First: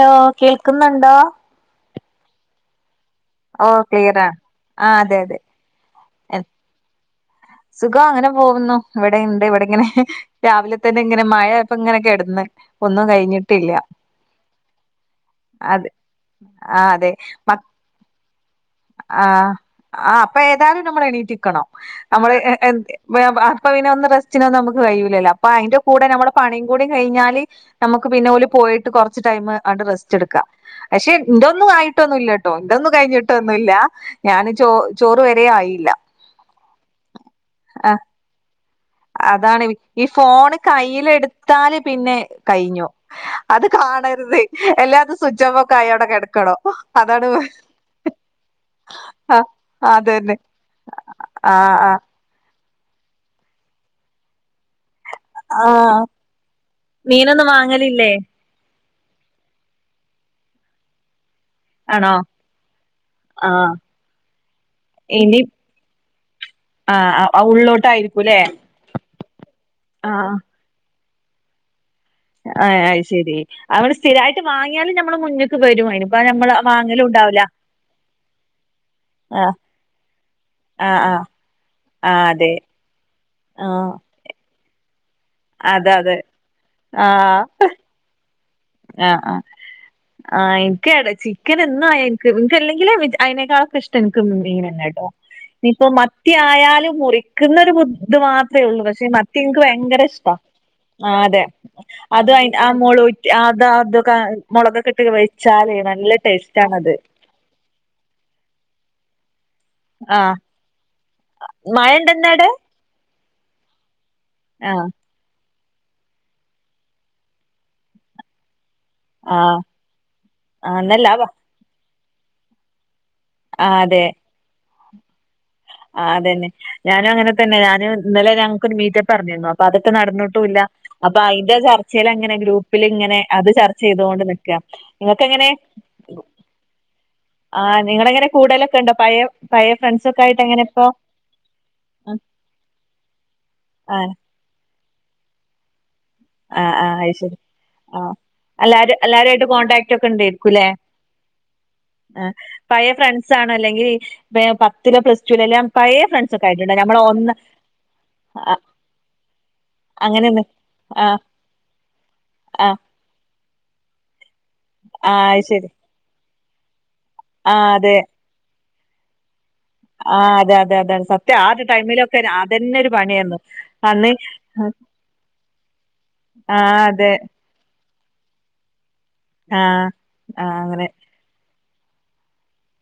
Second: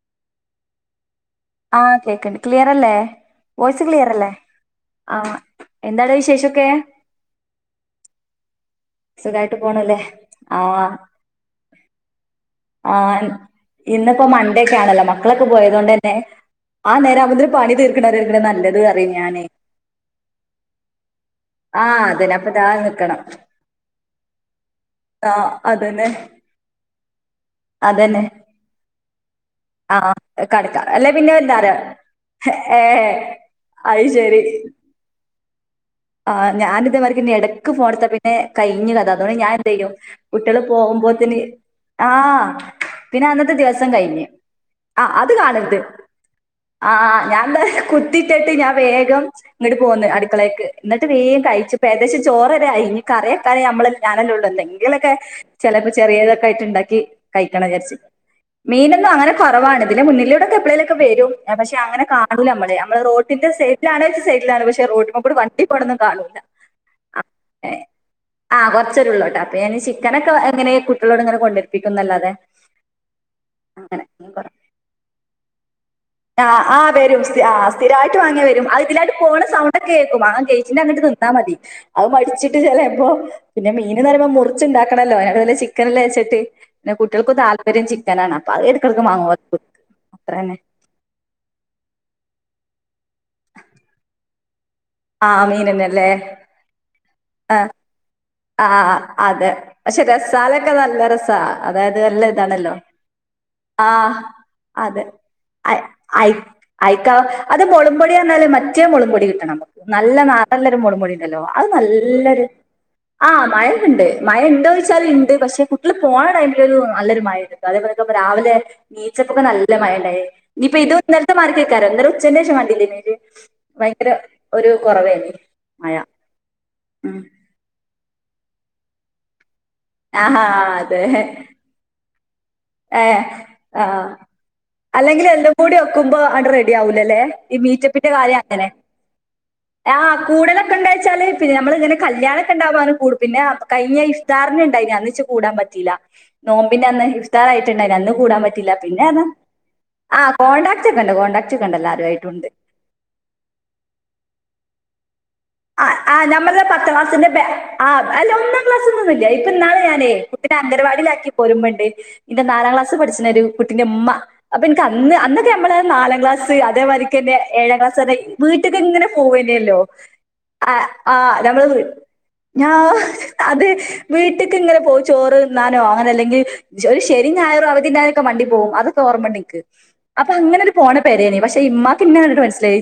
Hello കേൾക്കുന്നുണ്ടോ ആ clear അല്ലെ ഓ വോയിസ്‌ ക്ലിയർ അല്ലെ ക്ലിയറാണ് ആ അതെ അതെ വിശേഷൊക്കെ സുഖം അങ്ങനെ പോകുന്നു. ഇവിടെ ഇണ്ട് സുഖായിട്ട് ഇവിടെ ഇങ്ങനെ പോണല്ലേ രാവിലെ തന്നെ ഇങ്ങനെ മഴ ഇപ്പ ഇങ്ങനെയൊക്കെ കിടന്ന് ആ ഒന്നും കഴിഞ്ഞിട്ടില്ല ഇന്നിപ്പോ മണ്ടേക്കൊണല്ലോ മക്കളൊക്കെ പോയത് അതെ കൊണ്ട് തന്നെ ആ നേര ആവുമ്പഴുതേന് പണി തീർക്കണതീർക്കണ നല്ലത് എന്ന് പറയും ആ ഞാന് ആ അപ്പൊ ഏതായാലും നമ്മൾ എണീറ്റിക്കണം ആഹ് നമ്മള് അതന്നെ അപ്പൊ ദാ നിക്കണം അപ്പ ഇനെ ഒന്നും റെസ്റ്റിനൊന്നും നമുക്ക് കഴിയൂലല്ലോ ആഹ് അപ്പൊ അതിന്റെ കൂടെ അതന്നെ നമ്മുടെ പണിയും കൂടി കഴിഞ്ഞാല് നമുക്ക് അതന്നെ പിന്നെ ഓല് പോയിട്ട് കുറച്ച് ടൈം അങ്ങട്ട് റെസ്റ്റ് ആഹ് എടുക്കാം കടക്കാ അല്ലെ പക്ഷെ പിന്നെ ഇന്തൊന്നും എന്താറിയോ ആയിട്ടൊന്നുംല്ല കേട്ടോ ഇതൊന്നും ഏഹ് കഴിഞ്ഞിട്ടൊന്നുല്ല അത് ഞാന് ചോ ചോറ് വരെ ആയില്ല. ആ ഞാനി ഇതേമാതിരി ഇടക്ക് ആ ഫോണ് എടുത്ത പിന്നെ കഴിഞ്ഞു കത അതുകൊണ്ട് ഞാൻ അതാണ് എന്ത ചെയ്യും ഈ ഫോണ് കുട്ടികള് പോകുമ്പോത്തന് കയ്യിലെടുത്താല് ആ പിന്നെ കഴിഞ്ഞു പിന്നെ അന്നത്തെ അത് ദിവസം കഴിഞ്ഞു കാണരുത് എല്ലാ ആ അത് സ്വിച്ച് ഓഫ് ഒക്കെ കാണരുത് ആയി അവിടെ കിടക്കണം ആ അതാണ് ഞാൻ ദാ കുത്തിട്ടട്ട് ആ വേഗം ആ ഇങ്ങോട്ട് പോകുന്നു അതന്നെ അടുക്കളേക്ക് എന്നിട്ട് വേഗം ആ കഴിച്ചു ഇപ്പൊ ആ ഏകദേശം ചോറ് വരെ ആയി ഇനി കറിവയ്ക്കാൻ ഞമ്മള് ഞാനല്ല ഉള്ളു എന്തെകിലും ക്കെ ആ ചെലപ്പോ ചെറിയതൊക്കെ ആയിട്ട് ഉണ്ടാക്കി മീനൊന്നും കഴിക്കണം വിചാരിചു വാങ്ങലില്ലേ മീന് അങ്ങനെ കുറവാണ് ഇതിന്റെ മുന്നിലൂടെക്കെ എപ്പ ളെലെക്കെ വരും. പക്ഷെ അങ്ങന ആണോ കാണൂല നമ്മ നമ്മള് റോട്ടിന്റെ ആ സൈഡിലാണച്ച സൈഡിലാണ് പക്ഷെ റോട്ടിമേ കൂടെ ഇനി വ പ്പടന്ന കാണൂല്ല. ആ ആ കൊറച്ചരു ഉള്ളോട്ട് അപ്പൊ ഞാൻ ആ ചിക്കനൊക്കെ ഇങ്ങനെ കുട്ടികളോട് ഇങ്ങനെ കൊണ്ട ആ ശരി അവടെ അങ്ങനെ സ്ഥിരായിട്ട് വാങ്ങിയാല് നമ്മള് മുന്നേക്ക് വരും ആ നമ്മള് ആ ആ വാങ്ങലും വരും ഉണ്ടാവൂല സ്ഥിരമായിട്ട് വാങ്ങിയ വരും അത് ഇതിലായിട്ട് പോണ ആ സൗണ്ട് ഒക്കെ കേക്കും. [unintelligible] ആ അങ്ങട്ട് ആ ന്നാ മതി അത് ആ അതെ മടിച്ചിട്ട് ചില ആ പിന്നെ മീൻന്ന് പറയുമ്പോ മുറിച്ച്ണ്ടാക്കണല്ലോ [inaudible] അതെ ചിക്കനല്ലേ അതെ വെച്ചിട്ട് പിന്നെ ആ കുട്ടികൾക്ക് താല്പര്യം ചിക്കനാണ്. [inaudible] കക്ക് ആ മാങ്ങ ആ അത്രന്നെ ഇക്ക് എന്ന് എനിക്ക്ല്ലെങ്കിലെ അതിനേക്കാളൊക്കെ ഇഷ്ട എനക്ക് മീനഞ്ഞെ ആ മീൻ തന്നെ ഇനിയിപ്പോ അല്ലേ മത്തിയായലും മുറിക്കിന്നൊ ഒരു ബുദ്ധി മാ ആ അത്രേള്ളൂ പക്ഷെ മത്തി അതെ എനിക്ക് പക്ഷെ ഭയങ്കര ഇഷ്ടാ രസാലൊക്കെ നല്ല ആ രസാ അതെ അതായത് നല്ല അത് ആ ഇതാണല്ലോ മോളു അത ആ അതൊക്കെ മുളകക്കെ അതെ ഇട്ട് വെച്ചാാലേ നല്ല അയ് ടേസ്റ്റണത്. എന്നാല് മറ്റേ മോളക് പൊടി കിട്ടണം നല്ല ന ആഹ് നല്ലൊരു മുളക് പൊടിയിണ്ടല്ലോ അത് മഴ നല്ലൊരു ഇണ്ടന്നവിടെ ആ മയക്കിണ്ട് മഴ ആഹ് ഇണ്ടന്ന്ച്ചാല് ഇണ്ട് പക്ഷെ കുട്ടിള് പോണ ടൈമില് ഒരു നല്ലൊരു മഴണ്ട് അതേപോലെക്കെ രാവിലെ നീച്ചപ്പൊക്കെ ആഹ് നല്ല മയണ്ടായി ഇനിപ്പോ ആഹ് ഇത് ന്നല്ലാ ഇന്നൽത്തെ മാർക്ക് ക്കാരം ഇന്നരം ഉച്ചന്വേഷം കണ്ടില്ലേീല് ഭയങ്കര ഒരു കുറവെ ആ അതന്നെ ഞാനും അങ്ങനെ തന്നെ ഞാനും ഇന്നലെ ഞങ്ങക്കൊരു മീറ്റ പറഞ്ഞിന്നോ അപ്പ അതൊക്കെ ആഹാ നടന്നിട്ടുല്ല അതെ അപ്പ അതിന്റെ ചർച്ചലെ അങ്ങനെ ഗ്രൂ ഇങ്ങനെ ഏഹ് അത് ചർച്ച ആഹ് ചെയ്തൊണ്ട് നിക്ക അല്ലെങ്കിൽ ഇങ്ങക്കങ്ങനെ എല്ലാം കൂടി വെക്കുമ്പോ അങ്ങട് റെഡി ആവൂലല്ലേ ഈ ആഹ് മീറ്റപ്പിന്റെ നിങ്ങളങ്ങനെ കാര്യം അങ്ങനെ കൂടലക്കെണ്ട പയ ആ ഫ്രണ്ട്സ ഒക്കെയിട്ട് കൂടലൊക്കെ ഇണ്ടെച്ചാൽ പിന്ന നമ്മളിങ്ങനെ കല്യാണക്കെ ഇണ്ടാവാന് കുടു പിഞ്ഞ കയിഞ്ഞ ആഹ് ഇഫ്താറിന് ഇണ്ടായിര്ന്നു ച് കൂടാൻ പറ്റില്ല ആഹ് ആ ഹ് അയി ശരി ആഹ് കൂടാൻ പറ്റിയില്ല എല്ലര് പിന്നെ അത് എല്ലാരയിട്ട് കോൺടാക്ട് ഒക്കെ ആ ഇണ്ടായിരിക്കൂല്ലേ കോണ്ടാക്ട് ഒക്കെ ഉണ്ട് കോണ്ടാക്ട് ഒക്കെ ഉണ്ട് എല്ലാവരും ആ ആയിട്ടുണ്ട് പഴയ ഫ്രണ്ട്സ് ആണ അല്ലെങ്കി പത്തിലെ പ്ല ആ ആ നമ്മളുടെ പത്ത് ക്ലാസ്സിന്റെ ആ അല്ല ആ, ഒന്നാം ക്ലാസ്സിൽ നിന്നില്ല ഇപ്പൊ നാളെ ഞാനേ അങ്ങനെ കുട്ടിനെ ആഹ് അഗൻവാടിലാക്കി പോരുബെണ്ട് ഇന്റെ നാലാം ആഹ് ക്ലാസ് പഠിച്ച ഒരു കുട്ടിന്റെ ഇമ്മ അപ്പ എനിക്ക് അന്ന് ആഹ് അത് അന്നൊക്കെ ശരി നമ്മള് നാലാ ക്ലാസ് അതേമാരിക്കനെ ആഹ് ഏഴാം അതെ ക്ലാസ് വീട്ടക്ക്ങ്ങനെ പോ ല്ലെലോ ആ അതെ ആ അതെ അതെ ആ സത്യം ഒരു നമ്മള് ടൈമിലൊക്കെ ഞാ അതന്നെ ഒരു പണിയായിരുന്നു അത് അന്ന് വീട്ടക്ക് ഇങ്ങനെ പോയിച്ചോ [unintelligible] അങ്ങനെ അല്ലെങ്കി ആ ഒരു അതെ ശരി ഞായറും അവധി ക്കെ മണ്ടി പോകും അതൊക്കെ ഓർമ്മ ഇണ്ട്ക്ക് ആ അപ്പൊ അങ്ങനെ ഒരു പോണ പരേല് പക്ഷെ ഇ്മാക്ക്ന്നെണ്ടിട്ട് മനസിലായി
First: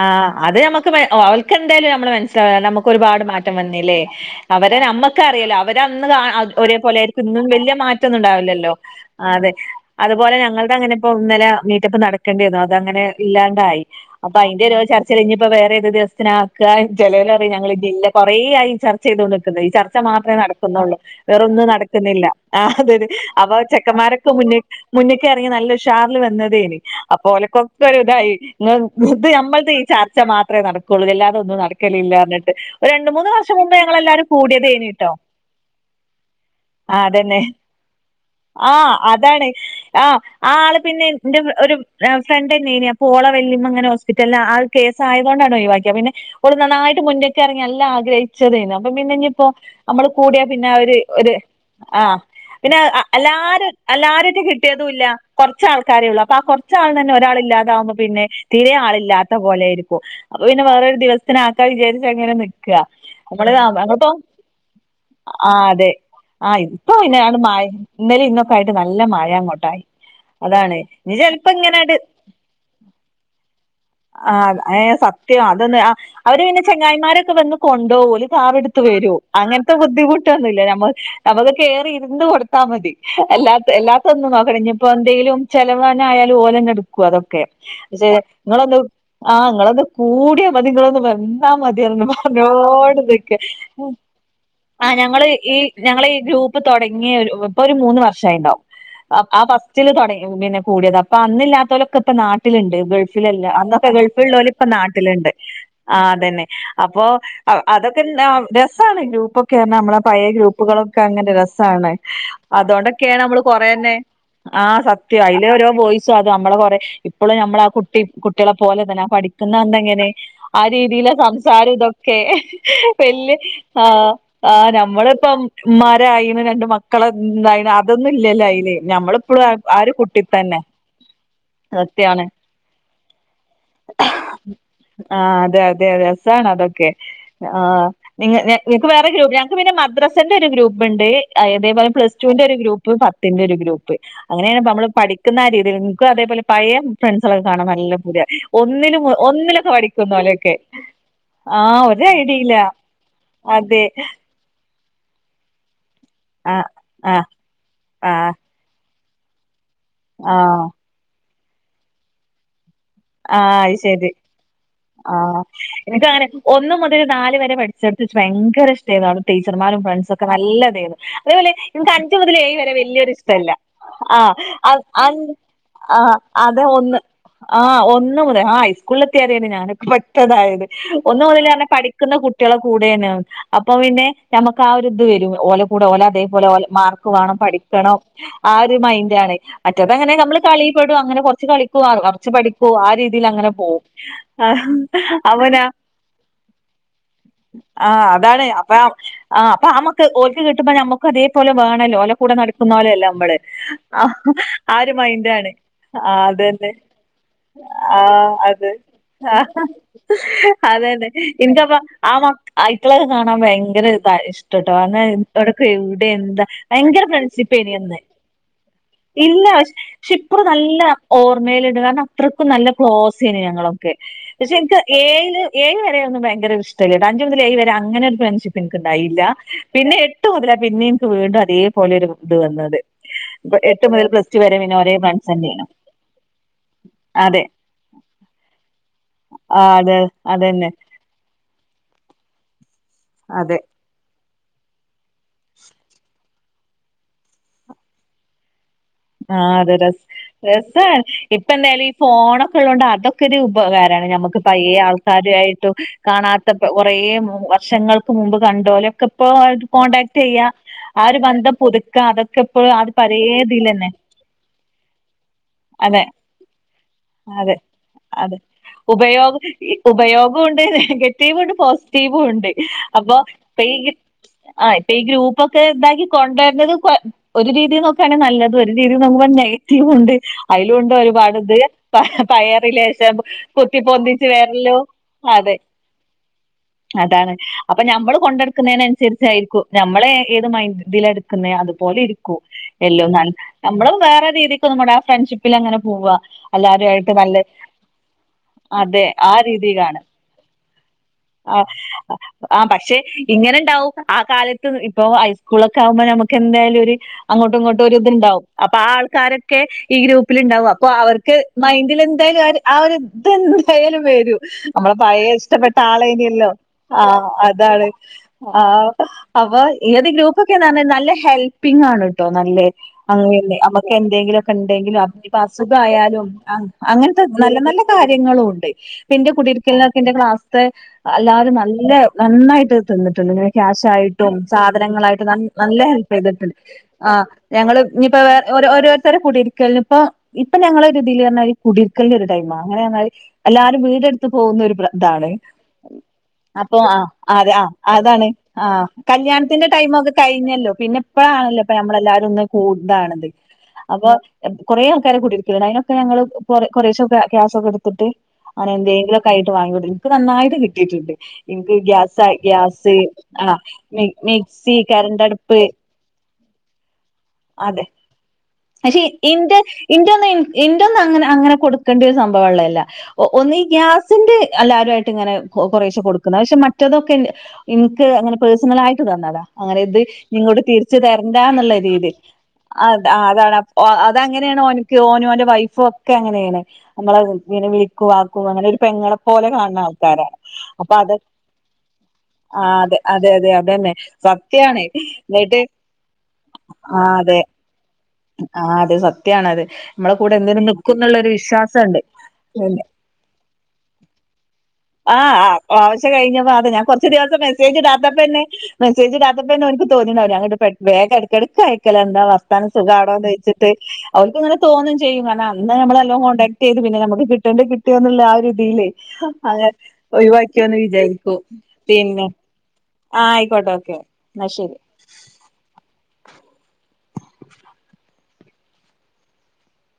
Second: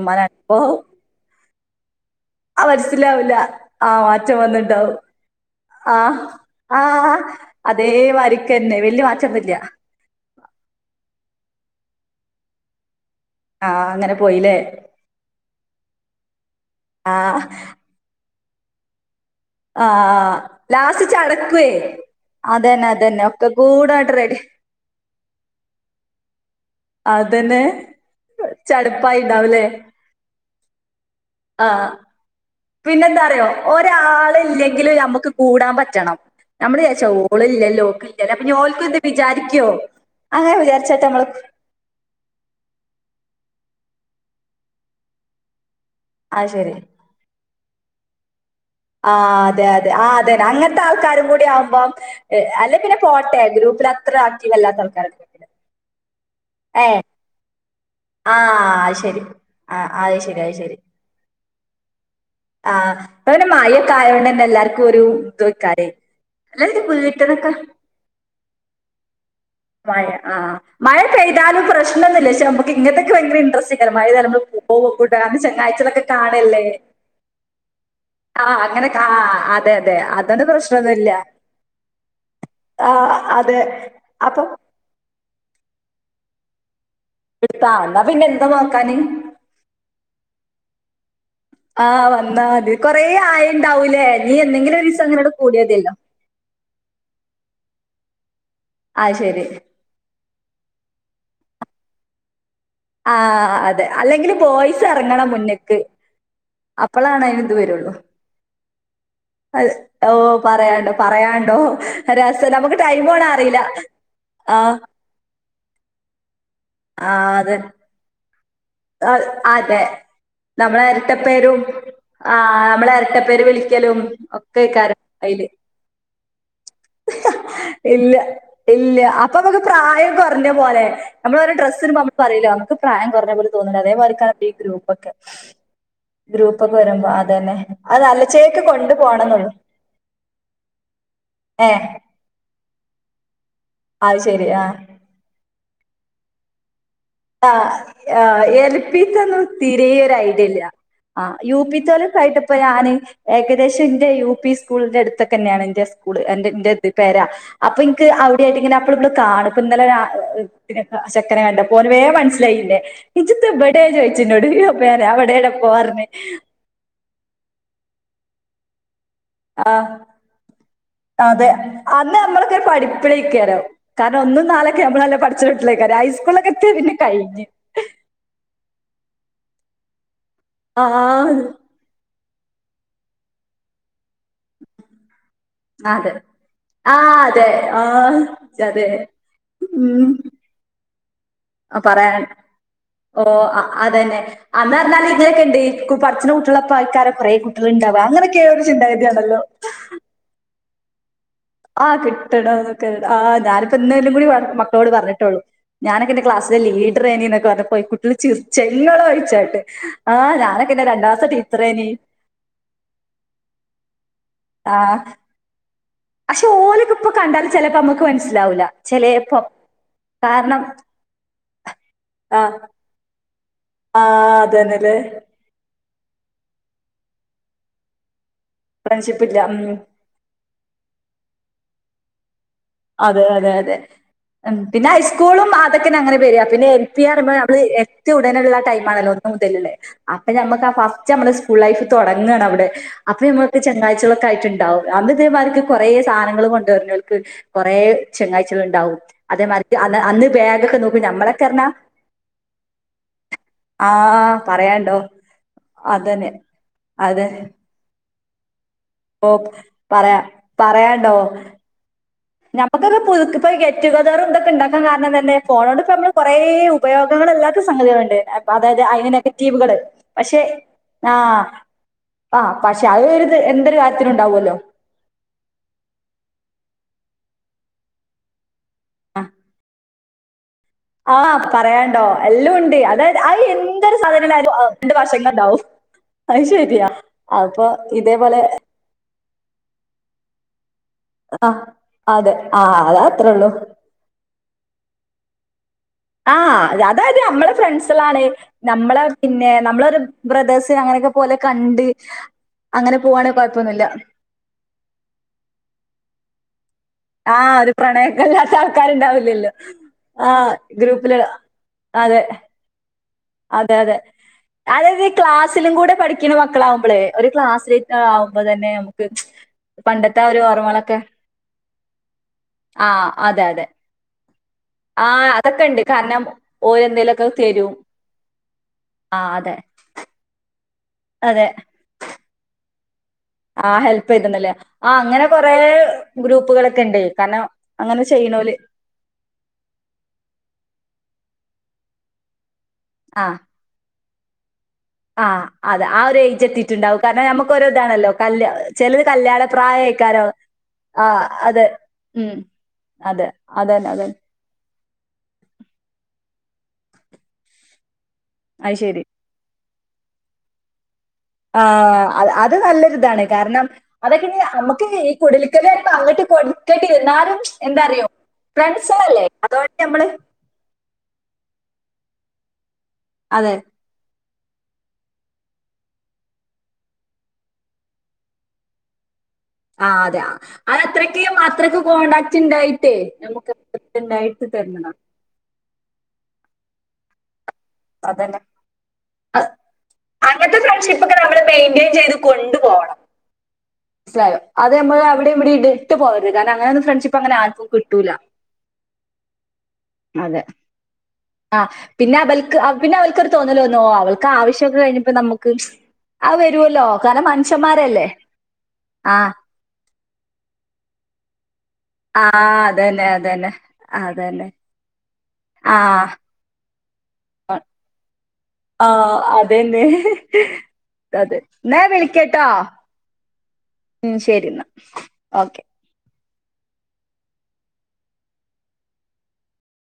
ആഹ് അത് നമ്മക്ക് ഒൽ എന്തായാലും നമ്മളെ മനസ്സിലവൂല ആ നമ്മക്ക് ഒരുപാട് മനസ്സിലാവൂല മാറ്റം ആ വന്നില്ലേ മാറ്റം അവരെ വന്നിണ്ടാവും നമ്മക്കറിയാ അവരന്ന് ആഹ് ഒരേ പോലെ ആഹ് ആരിക്കും ഇന്നും വലിയ മാറ്റംന്നും ഇണ്ടാവില്ലല്ലോ അതേമാരിക്കന്നെ വല്യ അതെ മാറ്റൊന്നുല്ല അതുപോലെ ഞങ്ങ അടെ അങ്ങനെ ഇപ്പോ ഇന്നലെ മീറ്റപ്പ് നടക്കേണ്ടിന്നു അതങ്ങനെ ഇല്ലാണ്ടായി ആഹ് അങ്ങനെ അപ്പ പോയില്ലേ അയ്ന്റെ ഒരു ചർച്ചല്ഞ്ഞ് ഇപ്പോ വേറെ ഏത് ദിവസ്ത്തിനാക ചേലോർ ആഹ് പറി ഞങ്ങൾ ഇനി ഇല്ല കൊറേ ആയി ചെയ്തൊണ്ട് ഈ ചർച്ച മാത്രെ ആഹ് നടക്ക്ന്നോള്ളൂ ലാസ്റ്റ് വേറൊന്നും ചടക്കുവേ നടക്ക്ന്നില്ല അതന്നെ ആതനെ അതന്നെ ഒക്കെ അപ്പോ ചെക്ക കൂടാണ്ട് അരക്കെ റെഡി മുന്നക്ക ഇറങ്ങി നല്ലഷാറിൽ വന്നതേന് അപ്പോ അതന്നെ ഓലക്കൊക്ക ഇതായി ഇത് ചടപ്പായിണ്ടാവുലേ നമ്മൾത് ഈ ചർച്ചമാത്രേ നടക്കോള്ളൂ ഇല്ലാതും ഒന്നും ആഹ് നടക്കലില്ലർഞ്ഞിട്ട് ഒരു രണ്ട പിന്നെന്താ മൂന്ന് അറിയോ വർഷം മുമ്പ് ഞങ്ങളല്ലാരും ഒരാളില്ലെങ്കിലും കൂടിയതെനിട്ടോ നമുക്ക് കൂടാൻ പറ്റണം നമ്മള് ആ വിചാരിച്ച അതെന്നെ ഓളില്ലല്ലോ ഓക്കില്ലല്ലോ അപ്പൊ ഇനി ആ ഓൽക്കും ഇത് അതാണ് വിചാരിക്കോ ആ ആ അങ്ങനെ ആള് വിചാരിച്ചിട്ട് പിന്നെ നമ്മള് എന്റെ ഒരു ഫ്രണ്ട്ന്നെന് അപ്പോ ഒള വെല്ലിമ്മ അങ്ങനെ ഹോസ്പിറ്റല് ആ കേസ ആയതൊണ്ടാണ് ഒഴിവാക്കിയ പിന്നെ ആ ഓള് ശരി നന്നായിട്ട് മുന്നക്ക് ഇറങ്ങി ന്നല്ലാ ആഗ്രഹി അപ്പ പിന്ന ആ ഇനിപ്പോ അതെ അതെ ആ നമ്മള് അതെ കൂടിയാ പിന്നെ അങ്ങനത്തെ ഒര് ആൾക്കാരും ഒര് കൂടി ആവുമ്പം ആ ഏ, പിന്നെ അല്ലെ അല്ല പോട്ടെ ആര് ഗ്രൂപ്പിൽ അത്ര അല്ലാര്ക്ക് ആക്റ്റീവ് അല്ലാത്ത കിട്ടിയതുല്ല ആൾക്കാരൊക്കെ ഉണ്ടെങ്കില്. കൊർച്ച് ആൾക്കാരേള്ളൂ അപ്പ ആ ഏ കുറച്ച്ൾന്നഞ്ഞെ ഒരാള് ഇല്ലാതാാവുമ്പോ പിന്നെ ആ തീരെ അത് ശരി ആളില്ലാത്ത ആ പോലെർക്കും അത് ശരി അപ്പൊ അത് പിന്നെ ശരി വേറൊരു ദിവസത്തിനക്കാ വിചാരിച്ച ങ്ങനെ നിക്ക ആ ഇപ്പൊ പിന്നെ മഴയൊക്കെ നമ്മള്പ്പോ ആയതുകൊണ്ട് തന്നെ എല്ലാവർക്കും ഒരു ഇത് ആ വെക്കാറ് അതെ ആ അല്ലാതെ ഇപ്പൊ ഇന്ന വീട്ടിലൊക്കെ മഴ ഇന്നലിം ഇന്നൊക്കെ ആയിട്ട് നല്ല മഴ അങ്ങോട്ടായി അതാണ് ചെലപ്പോ ഇതാലും ഇങ്ങനെട് പ്രശ്ണ്ണന്നില്ലഷേ നമുക്ക് ഇങ്ങത്തെക്കെ വേ ഭ ഇൻട്രസെക്കാരം മായ ത ആ നമ്മൾ ഏ പോക്കൂട്ടെ അന്ന് സത്യം ചങ്ങാഴ്ച്ചളെക്കെ കാണല്ലേ കൊണ്ടവോല് ആഹ് കാർട്ത്ത് അങ്ങനെ വേരോ ആഹ് അതെ അങ്ങനത്തെ അതെ അതോണ്ട് ബുദ്ധിമുട്ടൊന്നുല്ല നമ്മ പ്രശ്നൊന്നുല്ല നമുക്ക് കേറിഇരിന്ന് കൊടുത്ത മതി ആഹ് അതെ എല്ലാത്ത ഇല്ലാതൊന്നും അപ്പൊ നോക്കണ്ട ഇനി ഇപ്പൊ എന്തേലും ചെലവനായൽ ഓലഞ്ഞെട്ക്കും അതൊക്കെ എടുത്താ എന്നാ പക്ഷെ പിന്നെ എന്താ നിങ്ങളൊന്ന് നോക്കാന് ആഹ് നിങ്ങളൊന്ന് കൂടിയാൽ മതി നിങ്ങളൊന്ന് വന്നാ മതിയ ആഹ് വന്നാ പറഞ്ഞ് മതി കൊറേ ആയിണ്ടാവൂലേ നീ എന്നെങ്കിലും ആ ഒരീസം ഞങ്ങള് അങ്ങനട് ഈ കൂടിയതിയല്ലോ ഞങ്ങള് ഗ്രൂപ്പ് തുടങ്ങിയ ഒരു മൂന്ന് വർഷായിണ്ടാവും ആഹ് ആ ശരി ഫസ്റ്റില് പിന്നെ കൂടിയത് അപ്പൊ അന്നില്ലാത്തലൊക്കെപ്പ നാട്ടിലുണ്ട് ഗൾഫിലല്ല ആഹ് അതെ അന്നൊക്കെ അല്ലെങ്കില് ഗൾഫ്ള്ളാല് ഇപ്പ ബോയ്സ് എറങ്ങണം നാട്ടിലുണ്ട് മുന്ന്ക്ക് ആതന്നെ അപ്പോ അപ്പളാണ് അയിനിത് വരുള്ളൂ അതൊക്കെ ന്നാ രസം രസാണ് ഗ്രൂപ്പൊക്കെ അത് നമ്മളെ പഴയ ഓഹ് പറയാണ്ടോ ഗ്രൂപ്പുകളൊക്കെ അങ്ങനെ പറയാണ്ടോ രസാണ് രസം നമുക്ക് ടൈം അതുകൊണ്ടൊക്കെയാണ് പോണ നമ്മള് അറിയില്ല കൊറെ തന്നെ ആഹ് സത്യം അതിലെ ഓരോ ബോയ്സും അത് നമ്മളെ കൊറെ ആഹ് ഇപ്പളും അതെ നമ്മള ആ കുട്ടി കുട്ട കുട്ട്യളെ പോലെ തന്നെ പഠിക്കുന്ന അന്നെങ്ങനെ ആ നമ്മളെ രീതിയില ഇരട്ടപ്പേരും സംസാരം ഇതൊക്കെ ആ നമ്മളെ വല്ല്യ ഇരട്ടപ്പേര് ആ വിളിക്കലും ആ ഒക്കെക്കാരം അയില് നമ്മളപ്പമാരായിന് രണ്ട് മക്കളെ എന്തായിന് അതൊന്നുംല്ല ഇല്ല ഇല്ല അപ്പൊ ഞമ്മളിപ്പോഴും നമുക്ക് ആ ഒരു പ്രായം കുട്ടി കുറഞ്ഞ തന്നെ പോലെ നമ്മള് ഓരോ ഡ്രസ്സിന് നമ്മൾ സത്യാണ് പറയല്ലോ നമുക്ക് പ്രായം കൊറഞ്ഞ പോലെ അതേ പോലെക്കാണ് ഗ്രൂപ്പൊക്കെ ആ അതെ അതെ രസാണ് ഗ്രൂപ്പൊക്കെ അതൊക്കെ വരുമ്പ അതെ ആഹ് അ നിങ്ങ നിങ്ങക്ക് വേറെ ഗ്രൂപ്പ് ഞക്ക് പിന്ന മദ്രസന്റെ ഒരു ഗ്രൂപ്പ് ഉണ്ട് ഏ അതേപോലെ പ്ലസ് ടുവിന്റെ ഒരു ഗ്രൂപ്പ് പത്തിന്റെ ഒരു ഗ്രൂപ്പ് അത് ശരി അങ്ങനെയ ആ നമ്മള് പഠിക്കുന്ന ആ രീതിൽക്ക് അതേപോലെ പഴേ ഫ്രൻസൊക്കെ കാണാൻ ആഹ് നല്ല പുതി ആഹ് എൽ ഒന്നിനും ഒന്നിലൊക്കെ പഠിക്കുന്ന പോലൊക്കെ ആ യു പി തോലക്കൊയിട്ട് ഇപ്പ ഞാന് അതെ ഏകദേശന്റെ യു പി സ്കൂളിന്റെടുത്തക്ക തെയാണ് എറെ സ്കൂളൻ്റ്ടുത്ത് ആഹ് ക്കെ തന്നെയാണ് പേരാ ആഹ് അപ്പൊനിക്ക് ആഹ് അവിടെയയിട്ട്ങ്ങനെ അപ്പോളും ഇപ്പളുംകാണും ഇന്നലെ ആഹ് ചെക്കന് കണ്ടപ്പോ ന വേ മനസ്സിലായില്ലേ ആഹ് ശരി ഞാൻ ആഹ് അവിടെയാടെ പോ പറഞ്ഞ് എനിക്ക് അങ്ങനെ ഒന്ന് മുതൽ നാല് വരെ പഠിച്ച ഭയങ്കര ഇഷ്ടമാ താണ് ടീച്ചർമാരും ആഹ് ഫ്രണ്ട്സും ഒക്കെ നല്ലതത് അതെ അതേപോലെ എനിക്ക് അഞ്ച് അന്ന് മുതൽ ഏഴ് നമ്മളൊക്കെ ഒരു വരെ വല്ല്യ ഇഷ്ടമല്ല പഠിപ്പിലേക്കാരം കാരണം ഒന്നും ആഹ് നാലൊക്കെ നമ്മള് നല്ല പഠിച്ച വീട്ടിലേക്കാരം ആഹ് ഹൈസ്കൂളിലൊക്കെ അതെ എത്തിയാ പിന്നെ ഒന്ന് കഴിഞ്ഞ് ആഹ് ഒന്ന് മുതൽ ആ ഹൈസ്കൂളിൽ എത്തിയറിയാണ് ഞാൻ പറ്റെതായത് ഒന്ന് ആഹ് മുതൽെ പഠിക്കുന്ന കു കുട്ട്യളെ കൂടെ തന്ന അപ്പൊ പിന്നെ ഞമുക്ക് ആരി ഇത് വരും ഓല കൂടെ ആ, ഓല അതെ. അതേപോലെ ഓല മാർക്ക് ആഹ് വേണം അതെ. പഠിക്കണം ആഹ് ആ ഒരു അതെ. മൈൻഡ് ആണ് ഉം മറ്റേത്ങ്ങനെ നമ്മള് കളിപ്പെടും അങ്ങനെ കൊറച്ച് ആ, കളിക്കും പറയാൻ കൊറച്ച് പഠിക്കും ഓ ആ രീതിൽ ഓഹ് അങ്ങനെ അ പോകും അതന്നെ. ആ അന്ന് പറഞ്ഞാല് ഇങ്ങനെയൊക്കെണ്ട് അവന് ഈ കു പഠിച്ച്ണ കുട്ടികളൊപ്പം ആൾക്കാരെ കൊറേ ആ കുട്ടികള്ണ്ടാവ അങ്ങനൊക്കെ അതാണ് ഒരു അപ്പൊ ചിന്താഗതിയാണല്ലോ. ആ അപ്പൊ നമ്മക്ക് ഓൽക്ക് കിട്ടുമ്പോ നമ്മുക്ക് അതേ പോലെ ആഹ് വേണല്ലോ ഓലെ കൂടെ കിട്ടണംന്നൊക്കെ നടക്കുന്നലെല്ലോ അമ്മള് ആഹ് ഞാനിപ്പോ ആ ആ ഒരു മൈൻഡ് ആണ് ഞാനൊക്കെന്റെ ക്ലാസിലെ ലീഡറേനിന്നൊക്കെ പോയി ആ കുട്ട്യള് ചിർച്ച അത് ങ്ങ ളൊരു ഒഴിച്ചാട്ട് ആ ഞാനൊക്കെ രണ്ടാമത്തെ ടീച്ചറേനി ഐറ്റളൊക്കെ കാണാൻ ഭയങ്കര താ ഇഷ്ടം ഇടട്ടോ ആരണ ആഹ് എവിടക്ക എവിടെ പക്ഷെ എന്താ ഓലൊക്കെ ഭയങ്കര ഇപ്പൊ കണ്ടാല് ചെലപ്പോ ഫ്രണ്ട്ഷിപ്പേനിന്ന് നമ്മക്ക് മനസ്സിലാവൂല ചെലേപ്പം. ഷ ഇപ്പളും കാരണം നല്ല ഓർമ്മയില്ണ്ട് കാരണം അത്രയ്ക്കും ആഹ് നല്ല ക്ലോസ് യിനി ഞങ്ങളൊക്കെ ആഹ് പക്ഷെ എനിക്ക് അതന്നെല്ലേ. ഏയില് ഏഴ് വരെ ഒന്ന് ഭയങ്കര ഇഷ്ടല്ല അഞ്ച് മുതൽ ഏഴ് വരെ അങ്ങനെ ഒരു ഫ്രണ്ട്ഷിപ്പ് ൻക്ക്ണ്ടായില്ല ഫ്രണ്ട്ഷിപ്പ് ഇല്ല ഉം പിന്നെ എട്ട് മുതലാ പിന്നെ എനിക്ക് വീണ്ടും അതേപോലത്തൊരു അതെ അതെ അതെ പ്ലസ് ടു ഉം വരെ പിന്നെ ഒരേ പിന്നൈസ്കൂളും ഫ്രണ്ട്സന്നേനു അതൊക്കനെ അങ്ങനെ വരാ പിന്നെ [unintelligible] അതെ നമ്മള് എത്ത്യടനെള്ള ടൈ ആ മുതല്ള്ള അതെ അപ്പ ഞമ്മക്ക അതന്നെ ഫസ്റ്റമ്മടെ സ്കൂൾ ലൈഫ് തുടങ്ങാണവിടെ അതെ അപ്പൊമ്മക്ക് ച [unintelligible] മേക്കായ്റ്റ്ണ്ടാവും അന്ന് തേ മാതിരിക്ക് കൊറെ സാധനങ്ങള് കൊണ്ടേര്ന്നോൽക്ക് കൊറേ ഉണ്ടാവും ആ അതെ അതേമാതിരി രസ അന്ന് അന്ന് ബാഗൊക്കെ രസാ നോക്കും നമ്മളൊക്കെ ഇപ്പ പറഞ്ഞാ എന്തായാലും ഈ ഫോണൊക്കെ ഉള്ളതോണ്ട് അതൊക്കെരു ആ പകാരാണ് നമുക്ക്പ്പയ്യെ പറയാണ്ടോ ആൾക്കാരായിട്ടും അതന്നെ കാണാത്ത കൊറേ അതെ വർഷങ്ങൾ മുമ്പ് കണ്ടോലെക്കെപ്പൊ കോണ്ടാക്ട് പറയാ ചെയ്യ ആ പറയാണ്ടോ ഒരു ബന്ധം പുതുക്ക അതൊക്ക ക്കെപ്പോഴും അത് നമുക്കൊക്കെ പുതുക്കി പഴേതിലന്നെ [unintelligible] ഇതൊക്കെ ഉണ്ടാക്കാ കാരണം തന്നെ ഫോണോട് അതെ നമ്മൾ കുറേ ഉപയോഗങ്ങൾല്ലാത്ത സംഗതികളുണ്ട് അതായത് അതിന് ഉപയോഗം നെഗറ്റീവുകള് പക്ഷെ ഉപയോഗൊണ്ട് ആ നെഗറ്റീവ് ഉണ്ട് പോസിറ്റീവും ആ ഉണ്ട് പക്ഷെ അത് അപ്പൊ ഒരു ഇത് എന്തൊരു കാര്യത്തിനും ഉണ്ടാവുമല്ലോ ആഹ ഇപ്പൊ ഈ ഗ്രൂപ്പൊക്കെ ഇന്താക്കി കൊണ്ടുവരുന്നത് കൊ ഒരു രീതി നോക്കുകയാണെ നല്ലത് ഒരു രീതി നോക്കുമ്പ നെഗറ്റീവുണ്ട് അയിലുണ്ടോ ആ ഒരുപാട്ത് പ പറയാണ്ടോ എല്ലാം ഉണ്ട് പയറിലേശം അതായത് അത് കുത്തി എന്തൊരു പൊന്തിച്ച് സാധനം വേറല്ലോ രണ്ട് അത [unintelligible] ശരിയാ അതാണ് അപ്പൊ ഞമ്മള് കൊണ്ടെടുക്കുന്നേനനുസരിച്ചായിക്കും ഞമ്മളെ ഏത് മൈഡ ആ തിലെടുക്കുന്നേ അതുപോലെ അതെ ഇരിക്കൂ ആ അത് എല്ലോ നൽ അത്രേ ഉള്ളൂ നമ്മള് വേറെ രീതിക്ക് നമ്മുടെ ആ ഫ്രണ്ട്ഷിപ്പിൽ അങ്ങനെ പോവാ ആ എല്ലാരു ആയിട്ട് അതായത് നല്ല നമ്മളെ ഫ്രണ്ട്സിലാണ് നമ്മളെ അതെ ആ പിന്നെ നമ്മളൊരു രീതിയിലാണ് ബ്രദേഴ്സ് അങ്ങനെയൊക്കെ പോലെ ആ കണ്ട് ആ പക്ഷെ അങ്ങനെ പോവാണെങ്കിൽ കുഴപ്പമൊന്നുമില്ല ഇങ്ങനെണ്ടാവും ആ കാലത്ത് ഇപ്പൊ ഹൈസ്കൂളൊക്കെ മ്പോ നമുക്ക് എന്തായാലും ഒരു ആഹ് ഒരു അങ്ങോട്ട്ങ്ങോട്ടൊരു ണ്ടാം പ്രണയൊക്കെല്ലാത്ത ആൾക്കാരുണ്ടാവില്ലല്ലോ അപ്പാൾക്കാരൊക്കെ ഈ ആഹ് ഗ്രൂപ്പില്ണ്ടാവും അപ്പോ ഗ്രൂപ്പില് അവർക്ക് അതെ മൈൻഡിലെന്ത അതെ അതെ അതെന്തായാലും വരൂ നമ്മള് അതായത് ഈ പഴേ ക്ലാസ്സിലും ഇഷ്ടപ്പെട്ട കൂടെ പഠിക്കുന്ന ആളേനല്ലോ മക്കളാവുമ്പളേ ആ ഒരു ക്ലാസ്സില് അതാണ് ആവുമ്പോ ആ തന്നെ നമുക്ക് അപ്പ ഏത് പണ്ടത്തെ ആ ഒരു ഗ്രൂപ്പൊക്കെന്നറഞ്ഞൽ ഓർമ്മകളൊക്കെ നല്ല ഹെൽപ്പിംഗാണ് ട്ടോ നല്ല ആഹ് അതെ അങ്ങന്നെ അതെ അമ്മക്ക് എന്തെങ്കിലൊക്കെണ്ടെങ്കിലും ആഹ് പ്പോ അതൊക്കെ ഉണ്ട് കാരണം അസുഖായാലും അങ്ങനത്തെ ഓരെന്തേലൊക്കെ നല്ല തരും നല്ല കാര്യ ങ്ങളുണ്ട് പ്പന്റെ ആഹ് അതെ കുടരിക്കല്നക്കെന്റെ ക്ലാസ്ത്തെ അതെ അല്ലാതും നല്ല നന്നായിട്ട് ന്നിട്ടുണ്ട് ഇങ്ങനെ ആ ക്യാഷ് ഹെൽപ്പ് ആയിട്ടും ചെയ്തന്നല്ലേ ആഹ് അങ്ങനെ സാധനങ്ങളായിട്ടും ന കൊറേ നല്ല ഹെൽപ് ചെയ്തിട്ടുണ്ട് ഗ്രൂപ്പുകളൊക്കെ ഉണ്ട് ആ കാരണം ഞങ്ങള് അങ്ങനെ നീപ്പ വേ ചെയ്യണോല് ഓരോരുത്തരെ കൂടിയിരിക്കല്നിപ്പൊ ഇപ്പൊ ഞങ്ങള് റന്നാല് കുടിക്കല്ന്റെരു ടൈമ. അങ്ങനറനാല് ആഹ് എല്ലാരും വീടെടുത്ത് പോന്നരു ആഹ് അതെ ആ ഒരു ഏജ് അപ്പ ആ എത്തിയിട്ടുണ്ടാവും കാരണം അതെ നമുക്ക് ആ ഓരോ ഇതാണല്ലോ അതാണ് കല് ആ ചിലത് കല്യാണ കല്യാണത്തിന്റെ മൊക്കെ പ്രായക്കാരോ കഴിഞ്ഞല്ലോ ആഹ് അതെ പിന്നിപ്പഴാണല്ലോപ്പ ഞമ്മളെല്ലാരും ഉം ഒന്ന് അതെ കൂടുതാണത് അതന്നെ അപ്പൊ അതന്നെ കുറേ ആൾക്കാരെ കൂടിരിക്കല് അയ്നൊക്കെ ഞങ്ങള് കൊറ കൊറേശൊക്ക ക്യാഷൊക്കെടുത്തിട്ട് അനെ അത് ശരി. എന്തെങ്കിലൊക്കെ ആയിട്ട് വാങ്ങി വിട്ട നിക്ക് നന്നായിട്ട് കിട്ടീട്ടുണ്ട് ആ അത് നല്ലൊരിതാണ് ആ കാരണം മി അതൊക്കെ മിക്സി നമുക്ക് ഈ കരണ്ടടുപ്പ് കുടലിക്കല് അങ്ങട്ട് [unintelligible] എന്താ അതെ അറിയോ പക്ഷെ ഇ ഫ്രണ്ട്സുകളല്ലേ ഇന്റ അതുകൊണ്ട് നമ്മള് ഇന്റന്ന് ഇന്റന്ന് അങ്ങനെ അങ്ങനെ കൊടുക്ക ണ്ടിയ സംഭവൊള്ളയല്ല അതെ ഒന്നി ഞാ [unintelligible] എല്ലാരുവായിട്ട്ങ്ങനെ കൊറേശെ കൊടുക്കുന്നെ പക്ഷെ മറ്റതൊക്കെങ്ക് അങ്ങനെ പേഴ്സണലായിട്ട് തന്നതാ അങ്ങനെ ആ ഇത് അതെ ആ ഇങ്ങോട്ട് അത് തിരിച്ചു അത്രയ്ക്ക് തരണ്ടാന്നുള്ള അത്രയ്ക്ക് [unintelligible] കോണ്ടാക്ട് ഉണ്ടായിട്ടേ അത നമുക്ക് അതാണ് ഉണ്ടായിട്ട് അതങ്ങനെയാണ് തരണം ഓന്ക്ക് ഓനു ഓന്റഴവൈഫു പൊക്കെ അങ്ങനേണ് നമ്മളെ വി ഇങ്ങനെ അതന്നെ വിളിക്കുവാക്കും അങ്ങനെ ഒരു പെങ്ങളെ പോലെ അ- കാണ്ണ ആൾക്കാരാണ് അങ്ങനത്തെ അപ്പൊ ഫ്രണ്ട്ഷിപ്പ് അത് ഒക്കെ നമ്മൾ മെയിൻറ്റെയിൻ ആ അതെ അതെ അതെ അ സ്സ്ലായോ അത് നമ്മള് അവിടി ഇവിടി ഇട്ട് പോവരുത് കാരണം അങ്ങനൊന്ന് ആ ഫ്രണ്ട്ഷിപ്പ് അങ്ങനെ അതെ ആർക്കും കിട്ടൂല്ല ആ അത് സത്യാണത് നമ്മള കൂടെ എന്തിനും നൽക്കുംന്ന്ള്ളരു ആഹ് വിശ്വാസണ്ട് പിന്നെ അവൾക്ക് പി അ- പിന്നെ അവൾക്കൊരു തോന്നല് വന്നു ഓ അവൾക്ക് ആവശ്യമൊക്കെ കഴിഞ്ഞപ്പോ ആഹ് നമുക്ക് ആവശ്യം അത് കഴിഞ്ഞപ്പോ അത വരുവല്ലോ ഞാൻ കൊർച്ചു കാരണം ദിവസം മെസ്സേജ് മനുഷ്യന്മാരല്ലേ ഇടാത്തപ്പന്നെ ആഹ് മെസേജ്ടാത്തപ്പന്നെ ഓൻക്ക് [unintelligible] ഞാന് പെ വേഗം എട്ക്കെട്ക്കയ് ക്കല എന്താ ആഹ് വർത്താനം അതന്നെ അതന്നെ സുഖിണോന്നൊയ്ചിട്ട് അതന്നെ ഓൻക്ക്ങ്ങനെ തോന്നി ചെയ്യും കാര്ണം അന്ന് ആഹ് നമ്മളല്ലോ കോടാക്ടെയ്തു പിന്നെ നമക്ക് കിട്ടേണ്ട കിട്ട്യോ ൺന്ന്ള്ള ആ ഒര് രിതീല് ആഹ് അ അതന്നെ ഒഴിവാക്ക്യോന്ന് വിചാരിക്കു അതെ എന്നാ പിന്നെ വിളിക്കട്ടോ ആഹ് ആയിക്കോട്ടെ ഓക്കെ എന്നാ ശരി ഓക്കെ